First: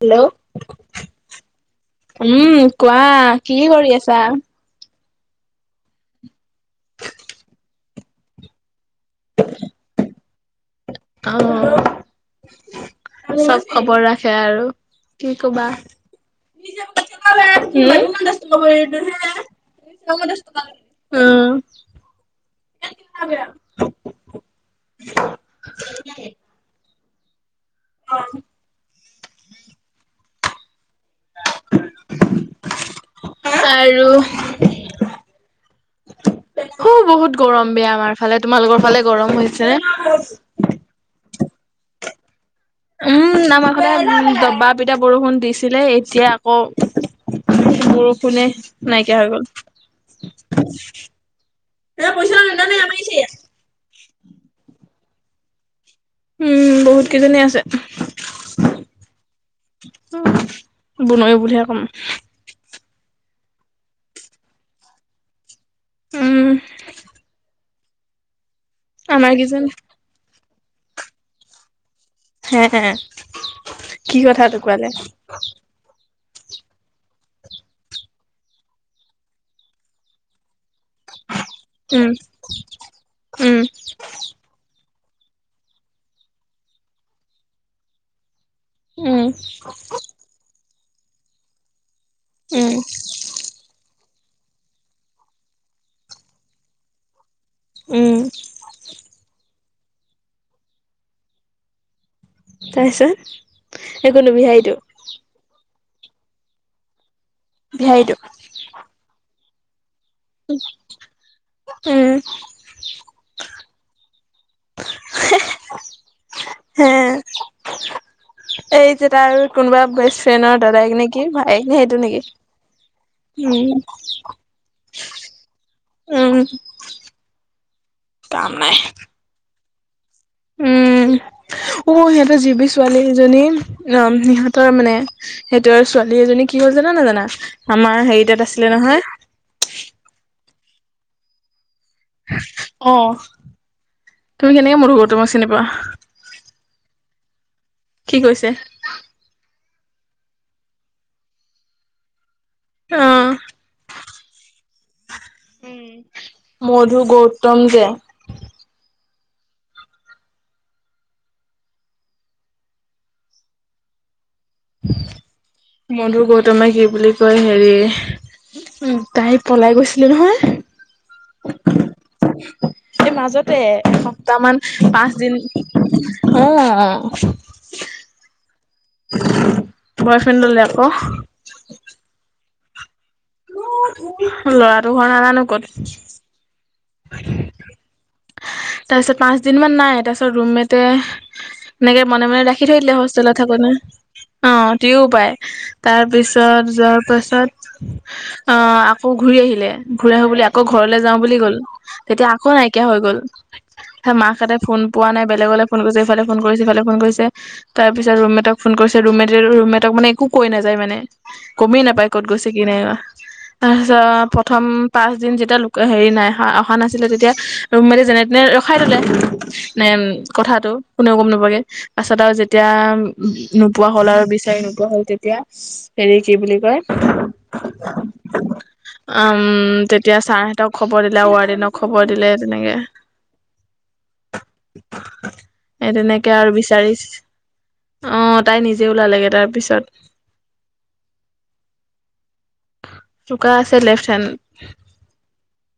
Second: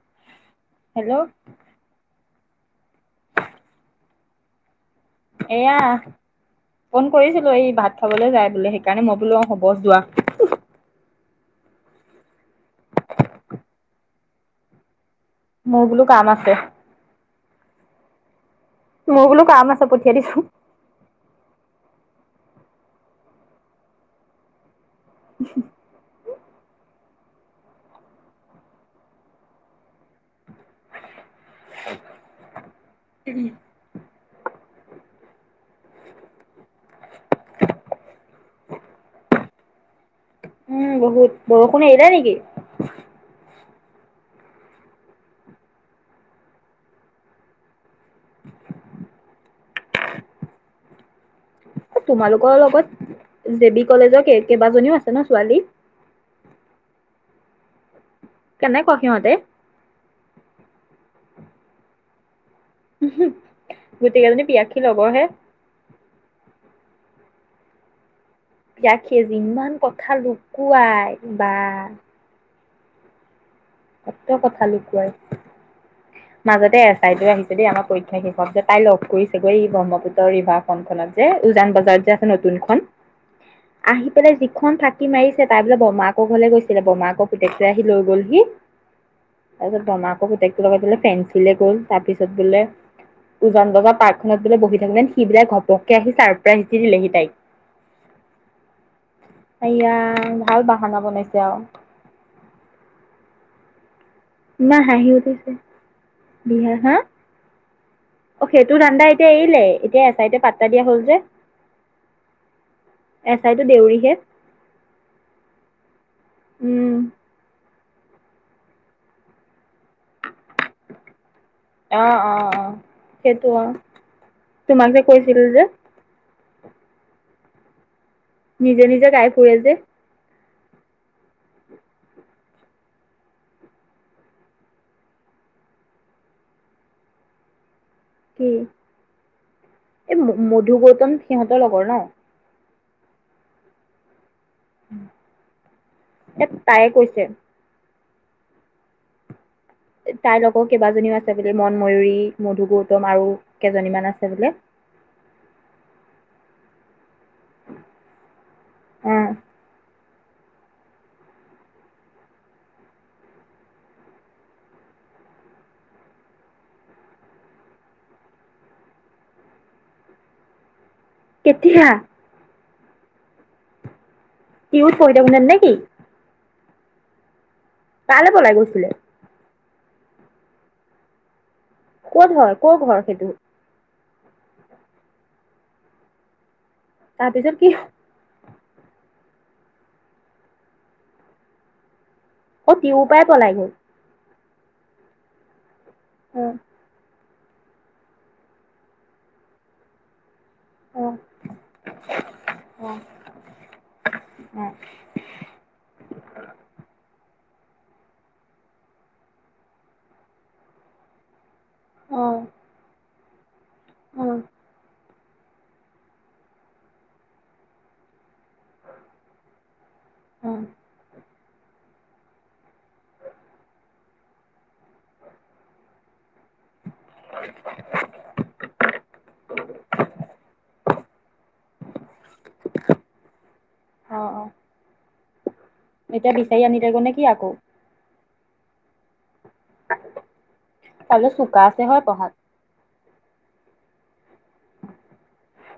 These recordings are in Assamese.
Hello hello. উম কোৱা কি কৰি আছা? এয়া ফোন কৰিছিলো এই ভাত খবলৈ যায় বুলে হেই সেইকাৰণে মই বোলো হব যোৱা অ চব খবৰ ৰাখে আৰু। কি ক'বা? মোৰ বোলো কাম আছে হু মোৰ বোলো কাম আছে পঠিয়াই দিছো হু এ [unintelligible] উহু হু অ আৰু হ বহুত গৰম বেয়া আমাৰ ফালে তোমালোকৰ ফালে গৰম হৈছে উম বহুত নে বৰষুণ এৰিলে নেকি উম আমাৰ ফালে দবা পিতা বৰষুণ দিছিলে এতিয়া আকৌ বৰষুণ কোনে নাইকিয়া হৈ গ'ল [unintelligible] তোমালোকৰ লগত দেৱিক। কলেজৰ কেইবাজনীও আছে ন ছোৱালী উম বহুত কেইজনী আছে কেনে কোৱা সিহতেঁ বনৰী বুলিয়ে হে কম গোটকেইজনী পিয়াসী লগৰহে উম ৰাখীয়ে আমাৰ যে কেইজন ইমান কথা কোৱাই বা হে কি কত কথা লুকোৱালে। লুকুৱাই মাজতে এছ আইটো আহিছে দেই আমাৰ পৰীক্ষা শেষ কৰা পাছত যে তাই লগ কৰিছেগৈ এই ব্ৰহ্মপুত্ৰৰ ৰিভাৰ অসম খনত যে উজান বজাৰত উম যে আছে নতুনখন উম আহি পেলাই যিখন থাকে। সি মাৰিছে তাই বোলে বৰমাকক ঘৰলৈ গৈছিলে বৰমা আক পুতেকেটো আহি লৈ গ'লহি উম, তাৰ পিছত বৰমাকৰ পুতেকটো লগত । ফেঞ্চিলে গ'ল। তাৰপিছত বোলে উম, উজান বজাৰ পাৰ্ক। ঘৰত বোলে বহি থাকোঁতে সি বোলে ঘপকে আহি ছাৰপ্ৰাইজ দি দিলেহি তাইক। উম ইয়া ভাল বাহানা বনাইছে আৰু তাৰ পাছত না হাঁহি উঠিছে বিহাৰ হা বিহাৰীটো অ সেইটো ধানদা এতিয়া এৰিলে এতিয়া আছে তাই এতিয়া পাতা দিয়া হ'ল যে উম, এছ আই দেউৰীহে হে উম এই যেত আৰু কোনোবা বেছ ফ্ৰেনৰ দাদাইক নেকি ভায়েক নে সেইটো অ নেকি অ অ সেইটো অ উম তোমাক যে কৈছিলো যে উম [inaudible] নিজে নিজে গাই ফুৰে যে উম উ সিহঁতৰ জিৱি ছোৱালী এজনী উ সিহঁতৰ মানে সিহঁতৰ ছোৱালী এজনী কি হ'ল জানা নে জানা। আমাৰ হেৰি কি তাত আছিলে নহয়। ধ গৌতম সিহঁৰ বণ অ তুমি কেনেকে মধ গ তোমাৰ চিনি পোৱা এ তাই কৈছে কি কৈছে তাইৰ লগৰ কেইবাজনীও আছে বোলে মন ময়ূুৰী মধু গৌতম আৰু অ', কেইজনীমান আছে। সেই বোলে উম মধু গৌতম যে অ মধুৰ গৌতমে কি বুলি কয় হেৰি তাই পলাই গৈছিলি নহয় কেতিয়া তে দুইটা মান টিউত পাঁচ পঢ়ি দিন থাকোতে নেকি অ কালে বলাই গৈছিল বয়ফ্ৰেণ্ডলৈ আকৌ। ক'ত হয় ক ঘৰ সেইটো ল'ৰাটো ঘৰ নাজানো ক'ত তাৰপিছত কি? তাৰপিছত পাঁচ দিন মান নাই তাৰপিছত ৰুমেট এনেকে মনে মনে ৰাখি অ থৈ দিলে তিউৰ পৰাই হোষ্টেলত পলাই থাকো নে গ'ল অ তিও পাই তাৰ পিছত যোৱাৰ পাছত । আ আকৌ ঘূৰি আহিলে ঘূৰি আহো বুলি ঘৰলে অ যাওঁ অ বুলি গ'ল তেতিয়া আকৌ নাইকিয়া হৈ গ'ল মাকহঁতে অ ফোন পোৱা নাই বেলেগলৈ ফোন কৰিছে ইফালে ফোন কৰিছে সিফালে ফোন কৰিছে। তাৰ পিছত ৰুম মেটক ফোন কৰিছে ৰুম মেট ৰুম মেটক মানে একো কৈ নাযায় মানে। গমেই নাপায় ক'ত অ গৈছে কি নাই তাৰ পাছত প্ৰথম পাঁচদিন যেতিয়া লোকে হেৰি নাইহোৱা ৰখা নাছিলে তেতিয়া ৰুমমেটে যেনে তেনে ৰখাই থলে, মানে অ কথাটো কোনেও গম নোপোৱাকে পাছত আৰু যেতিয়া নোপোৱা হল আৰু বিচাৰি নোপোৱা হল তেতিয়া হেৰি কি বুলি কয়? উম তেতিয়া ছাৰহতক খবৰ কৰি লাও [unintelligible] ন খবৰ [unintelligible] দিলে তেনেকে। অ অ এতিয়া তেনেকে আৰু বিচাৰি, আনিলেগৈ নে কি আকৌ অ তাই নিজেও ওলালেগে তাত তাইয়ে চোকা আছে হয় পঢ়াত? চোকা আছে লেফট হেণ্ড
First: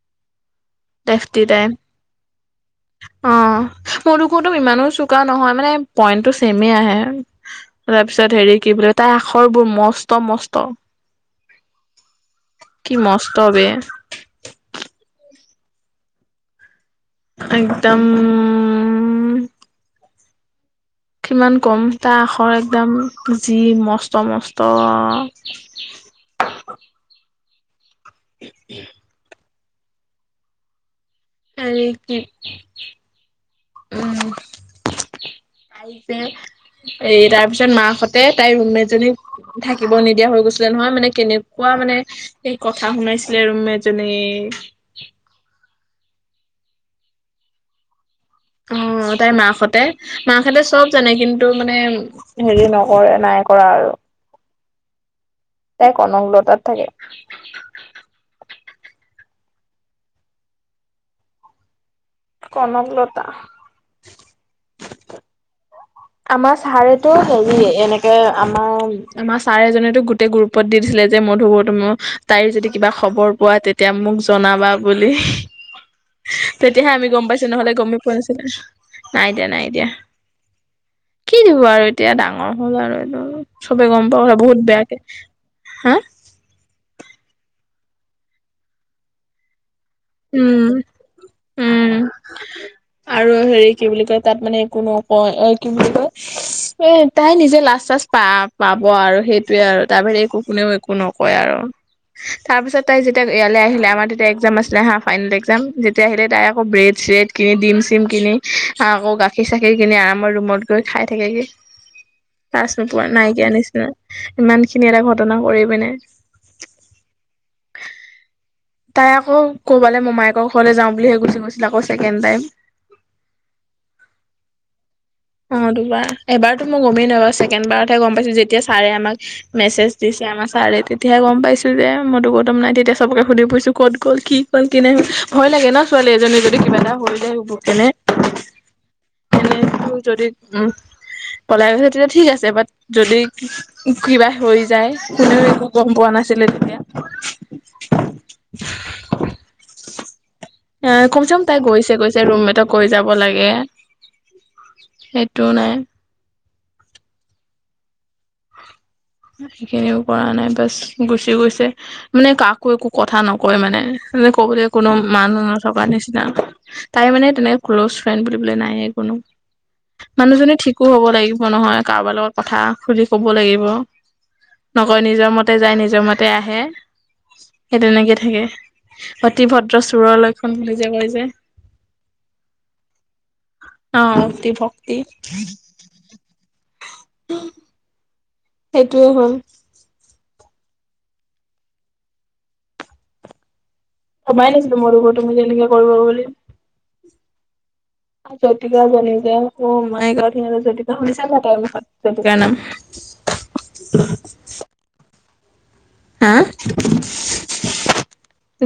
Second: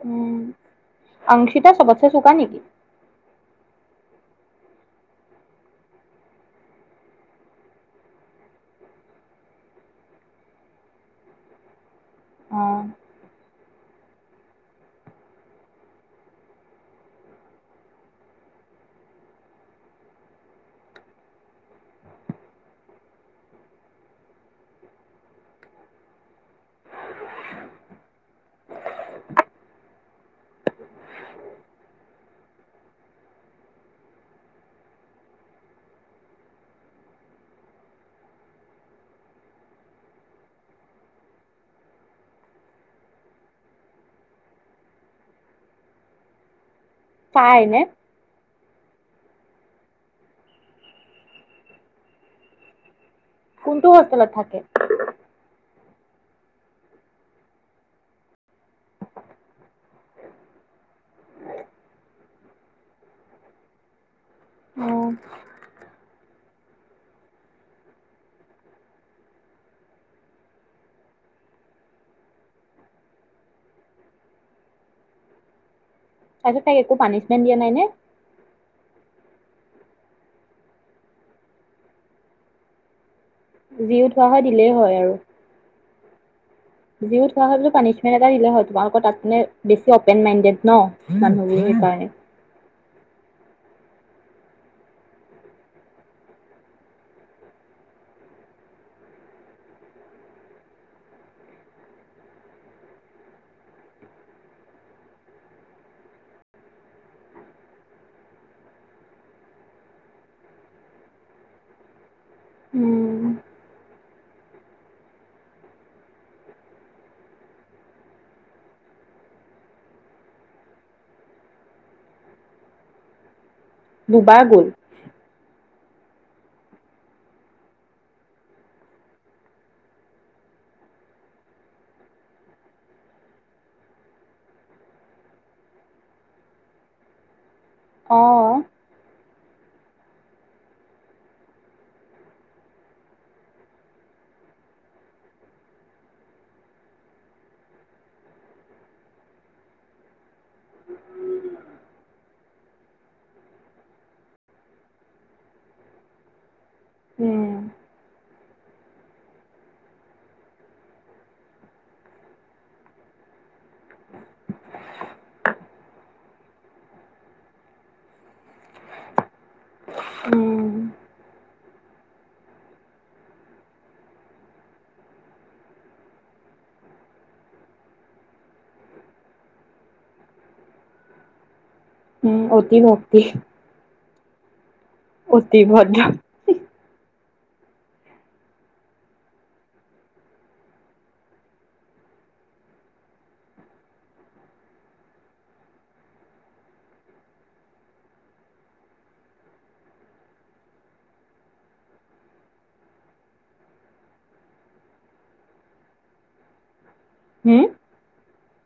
উম তেফটি অংশিতা তেম। চবতছে চোকা নেকি অ মোৰো মোৰটো ইমানো চোকা নহয় মানে পইণ্টো ছেমে আহে। তাৰ পিছত হেৰি কি বুলে তাইৰ আখৰ বোৰ মস্ত-মস্ত। অ কি মস্ত বে। একদম কিমান কম তাৰ আখৰ একদম যি মস্ত-মস্ত। [unintelligible] হু হু। উম তাই যে এই তাৰপিছত মাহঁতে তাই ৰুমমেট জনীক থাকিব নিদিয়া হৈ গৈছিলে, নহয় মানে কেনেকুৱা মানে এই কথা শুনাইছিলে ৰুমমেট জনী পাই নে? অহ, তাইৰ মাকহঁতে মাকহঁতে চব জানে কিন্তু মানে হেৰি নকৰে। নাই কৰা কোনটো হোষ্টেলত থাকে? এই কনকলতাত থাকে। কনকলতা। অ আমাৰ ছাৰেটো হেৰি এনেকে আমাৰ ছাৰে এজনেতো গোটেই গ্ৰুপত দি দিছিলে যে মধু বৰ্তমান তাইৰ যদি কিবা খবৰ পোৱা তেতিয়া মোক জনাবা বুলি। তাৰপিছত তাইক তেতিয়াহে একো আমি গম পানিচমেন্ট পাইছো দিয়া নাই নহ'লে নে গমেই পোৱা নাছিলো। নাই দিয়া, নাই দিয়া। কি দিব আৰু এতিয়া ডাঙৰ হ'ল আৰু এইটো চবে যি গম উঠোৱা পাওঁ হয় বহুত দিলেই বেয়াকে, হা যিওত হোৱা হয় পানিছমেণ্ট এটা দিলে হয় তোমালোকৰ তাত মানে বেছি অপেন মাইণ্ডেড উম ন মানুহবোৰ সেই উম কাৰণে। আৰু হেৰি কি বুলি কয় তাত মানে একো নকয়। এ কি বুলি কয় এ তাই নিজে লাষ্ট চাষ্ট পা পাব আৰু সেইটোয়ে আৰু তাৰবাহিৰে একো কোনেও একো নকয় আৰু। তাৰ পিছত তাই যেতিয়া ইয়ালৈ আহিলে আমাৰ তেতিয়া এক্জাম আছিল। ছিলে হা ফাইনেল এক্জাম। যেতিয়া আহিলে তাই আকৌ ব্ৰেড-চ্ৰেড, কেক, ডিম-চিম কিনি হা আকৌ গাখীৰ-চাখীৰ কিনি আমাৰ ৰুমত গৈ খাই থাকেগে। কছ নোপোৱা উম, নাইকিয়া আ নিচিনা ইমান খিনি এটা ঘটনা কৰি পিনে তাই আকৌ ক'বালৈ মমায়েকৰ ঘৰলৈ যাওঁ বুলি গুচি গৈছিল আকৌ ছেকেণ্ড টাইম। দুবাৰ গ'ল। অ দুবাৰ এবাৰতো মই গমেই নাপাওঁ। ছেকেণ্ড বাৰতহে গম পাইছোঁ, যেতিয়া ছাৰে আমাক মেছেজ দিছে আমাৰ ছাৰে তেতিয়াহে গম পাইছো যে মইতো গৌতম নাই তেতিয়া চবকে সুধি ফুইছো । ক'ত গ'ল, কি ক'ল, কেনে হল ভয় লাগে ন ছোৱালী এজনী যদি কিবা এটা হৈ যায় হুপ অহ। এনে মোক যদি উ পলাই গৈছে ।তেতিয়া ঠিক আছে বাট যদি কিবা হৈ যায় ।কোনেও একো গম পোৱা নাছিলে তেতিয়া। এ কমচ কম তাই গৈছে গৈছে ৰুমমেটক গৈ যাব লাগে সেইটোও নাই। উম সেইখিনিও কৰা নাই বাছ গুচি গৈছে। মানে কাকো একো কথা নকয় মানে কবলৈ কোনো মানুহ নথকাৰ নিচিনা তাই মানে তেনেকে ক্ল'জ ফ্ৰেণ্ড বুলিলে নাইেই কোনো মানুহজনী উম ঠিকো হব লাগিব নহয় কাৰোবাৰ লগত কথা সুধি কব লাগিব। নকয় নিজৰ মতে যায় নিজৰ মতে আহে সেই তেনেকে থাকে অতি ভদ্ৰ চোৰৰ লক্ষণ বুলি যে কয় যে। উম অতি ভক্তক্তি। অ'হ অতি ভক্তি। অতি ভদ্ৰ। উ [unintelligible] সেইটোয়ে হ'ল। ভমাই নাছিলো মোৰ দু তুমি যেনেকে কৰিব বুলি ।জয়তিকা জনী যে মাই জতিকা শুনিছাবা তাইৰ মুখত জতিকাৰ নাম। হা। হম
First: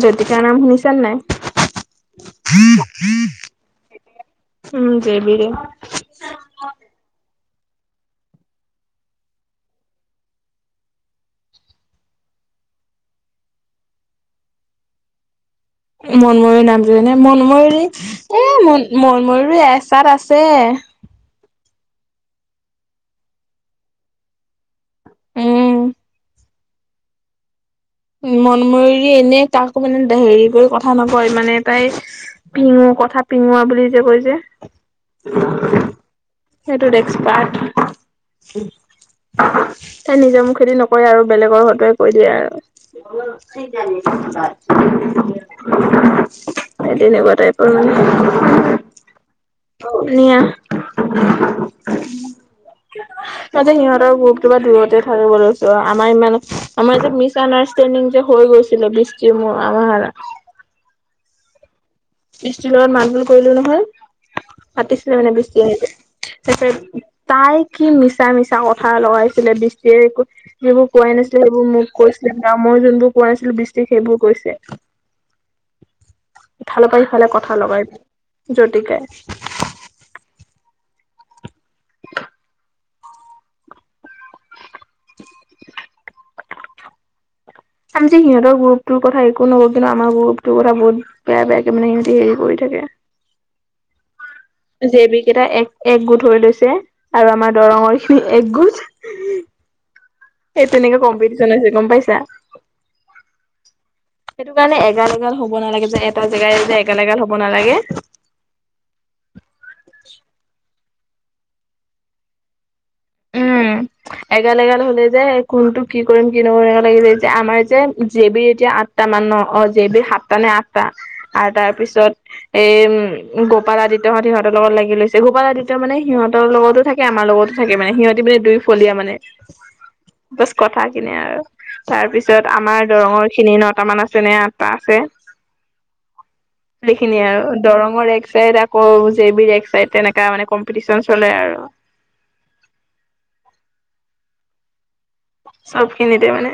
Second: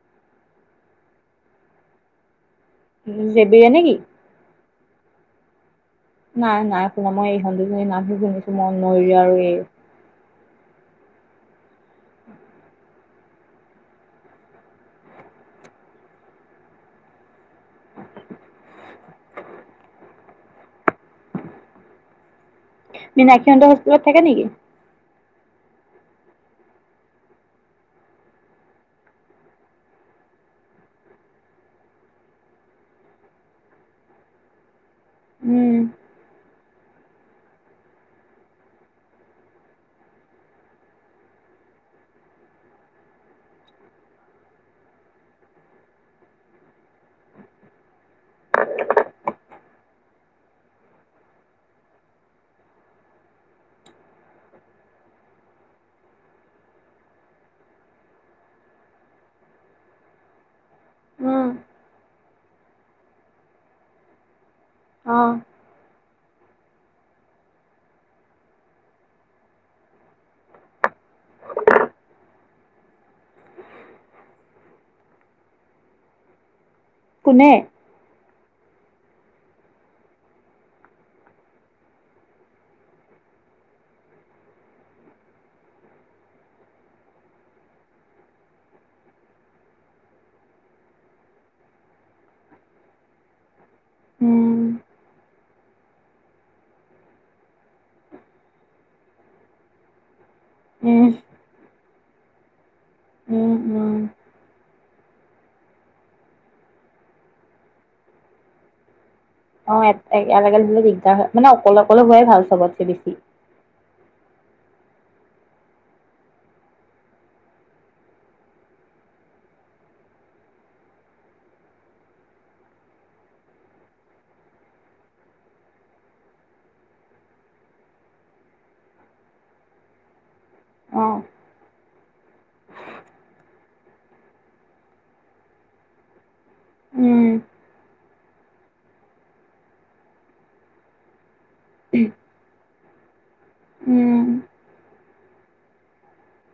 জুতিকাৰ নাম শুনিছে নাই। জেবৰীয়া নেকি? উম জেবিয়া। মন্দুজনী নামি শুনিছো মইন মৰি আৰু এই। মনময়ৰী নামটো জনেে মনময়ৰী এ মন মনময়ৰ এচাত আছে। মিনাকীহন্দ হস্পিটেলত থাকে নেকি। উম। মনময়ৰি এনে কাকো মানে হেৰি কৰি কথা নকয়। মানে তাই পিঙো কথা পিঙোৱা বুলি যে কৈ যে উম সেইটোত এক্সপাৰ্ট তাই নিজৰ মোক খেতি নকৰে আৰু বেলেগৰ সতে কৈ দিয়ে আৰু। স তেনেকুৱা টাইপৰ মানেীয়াতে সিহঁতৰ কিবা দূৰতে থাকে লৈছো আমাৰ ইমান আমাৰ ই মিছ। আডাৰষ্টডিং যে হৈ গৈছিলে বিষ্টি আমাৰ। উম ইচটেনত মানুহৰ পৰিলে নহয়। পাতিছিলে মানে অ' বেছি আহ যে। ত তাই কি মিছা মিছা কথা লগাইছিলে বৃষ্টিয় যিবোৰ কোৱাই নাছিলো ।সেইবোৰ মোক কৈছিল আৰু মই যোনবোৰ কোৱা নাছিলো বৃষ্টিক সেইবোৰ কৈছে। ফালৰ পৰািফালে কোনে কথা লগাই জ্যতিকাই। [unintelligible] [unintelligible] আমি যে সিহঁতৰ গ্ৰুপটোৰ কথা একো নকওঁ। কিন্তু আমাৰ গ্ৰুপটোৰ কথা বহুত বেয়া বেয়াকে মানে সিহঁতে হেৰি কৰি থাকে। উম। দেৱ কেইটা এক একগোট হৈ লৈছে ।আৰু আমাৰ দৰঙৰ খিনি একগোট। সেই উম তেনে্পিন গম পাইছা উম উম সেইটো কাৰণে এাল হব নালাগে যে এ জেগ এ হব নালাগে। অলিল দি। মানে অকলে অকলে হোৱাই ভাল চবত বেছি। উম এগাল এগাল হলে যে কোনটো কি কৰিম কি নকৰিম লাগি যে যে আমাৰ যে জে বিৰ এতিয়া আঠটা মান ন অ জে বি সাতটা নে আঠটা আৰু তাৰ পিছত এম গোপাল আদিত্যহঁত সিহঁতৰ লগত লাগি লৈছে। গোপাল আদিত্য মানে সিহঁতৰ লগতো থাকে আমাৰ লগতো থাকে। মানে সিহঁতি মানে দুই ফলীয়া মানে কথা কিনে অ' আৰু তাৰ পিছত আমাৰ দৰঙৰ খিনি নটা মান আছে নে আঠটা আছে। সেইখিনি উম আৰু দৰঙৰ এক চাইড আকৌ জে বি এক চাইড তেনেকা মানে কম্পিটিচন চলে আৰু। উম চব খিনিতে মানে।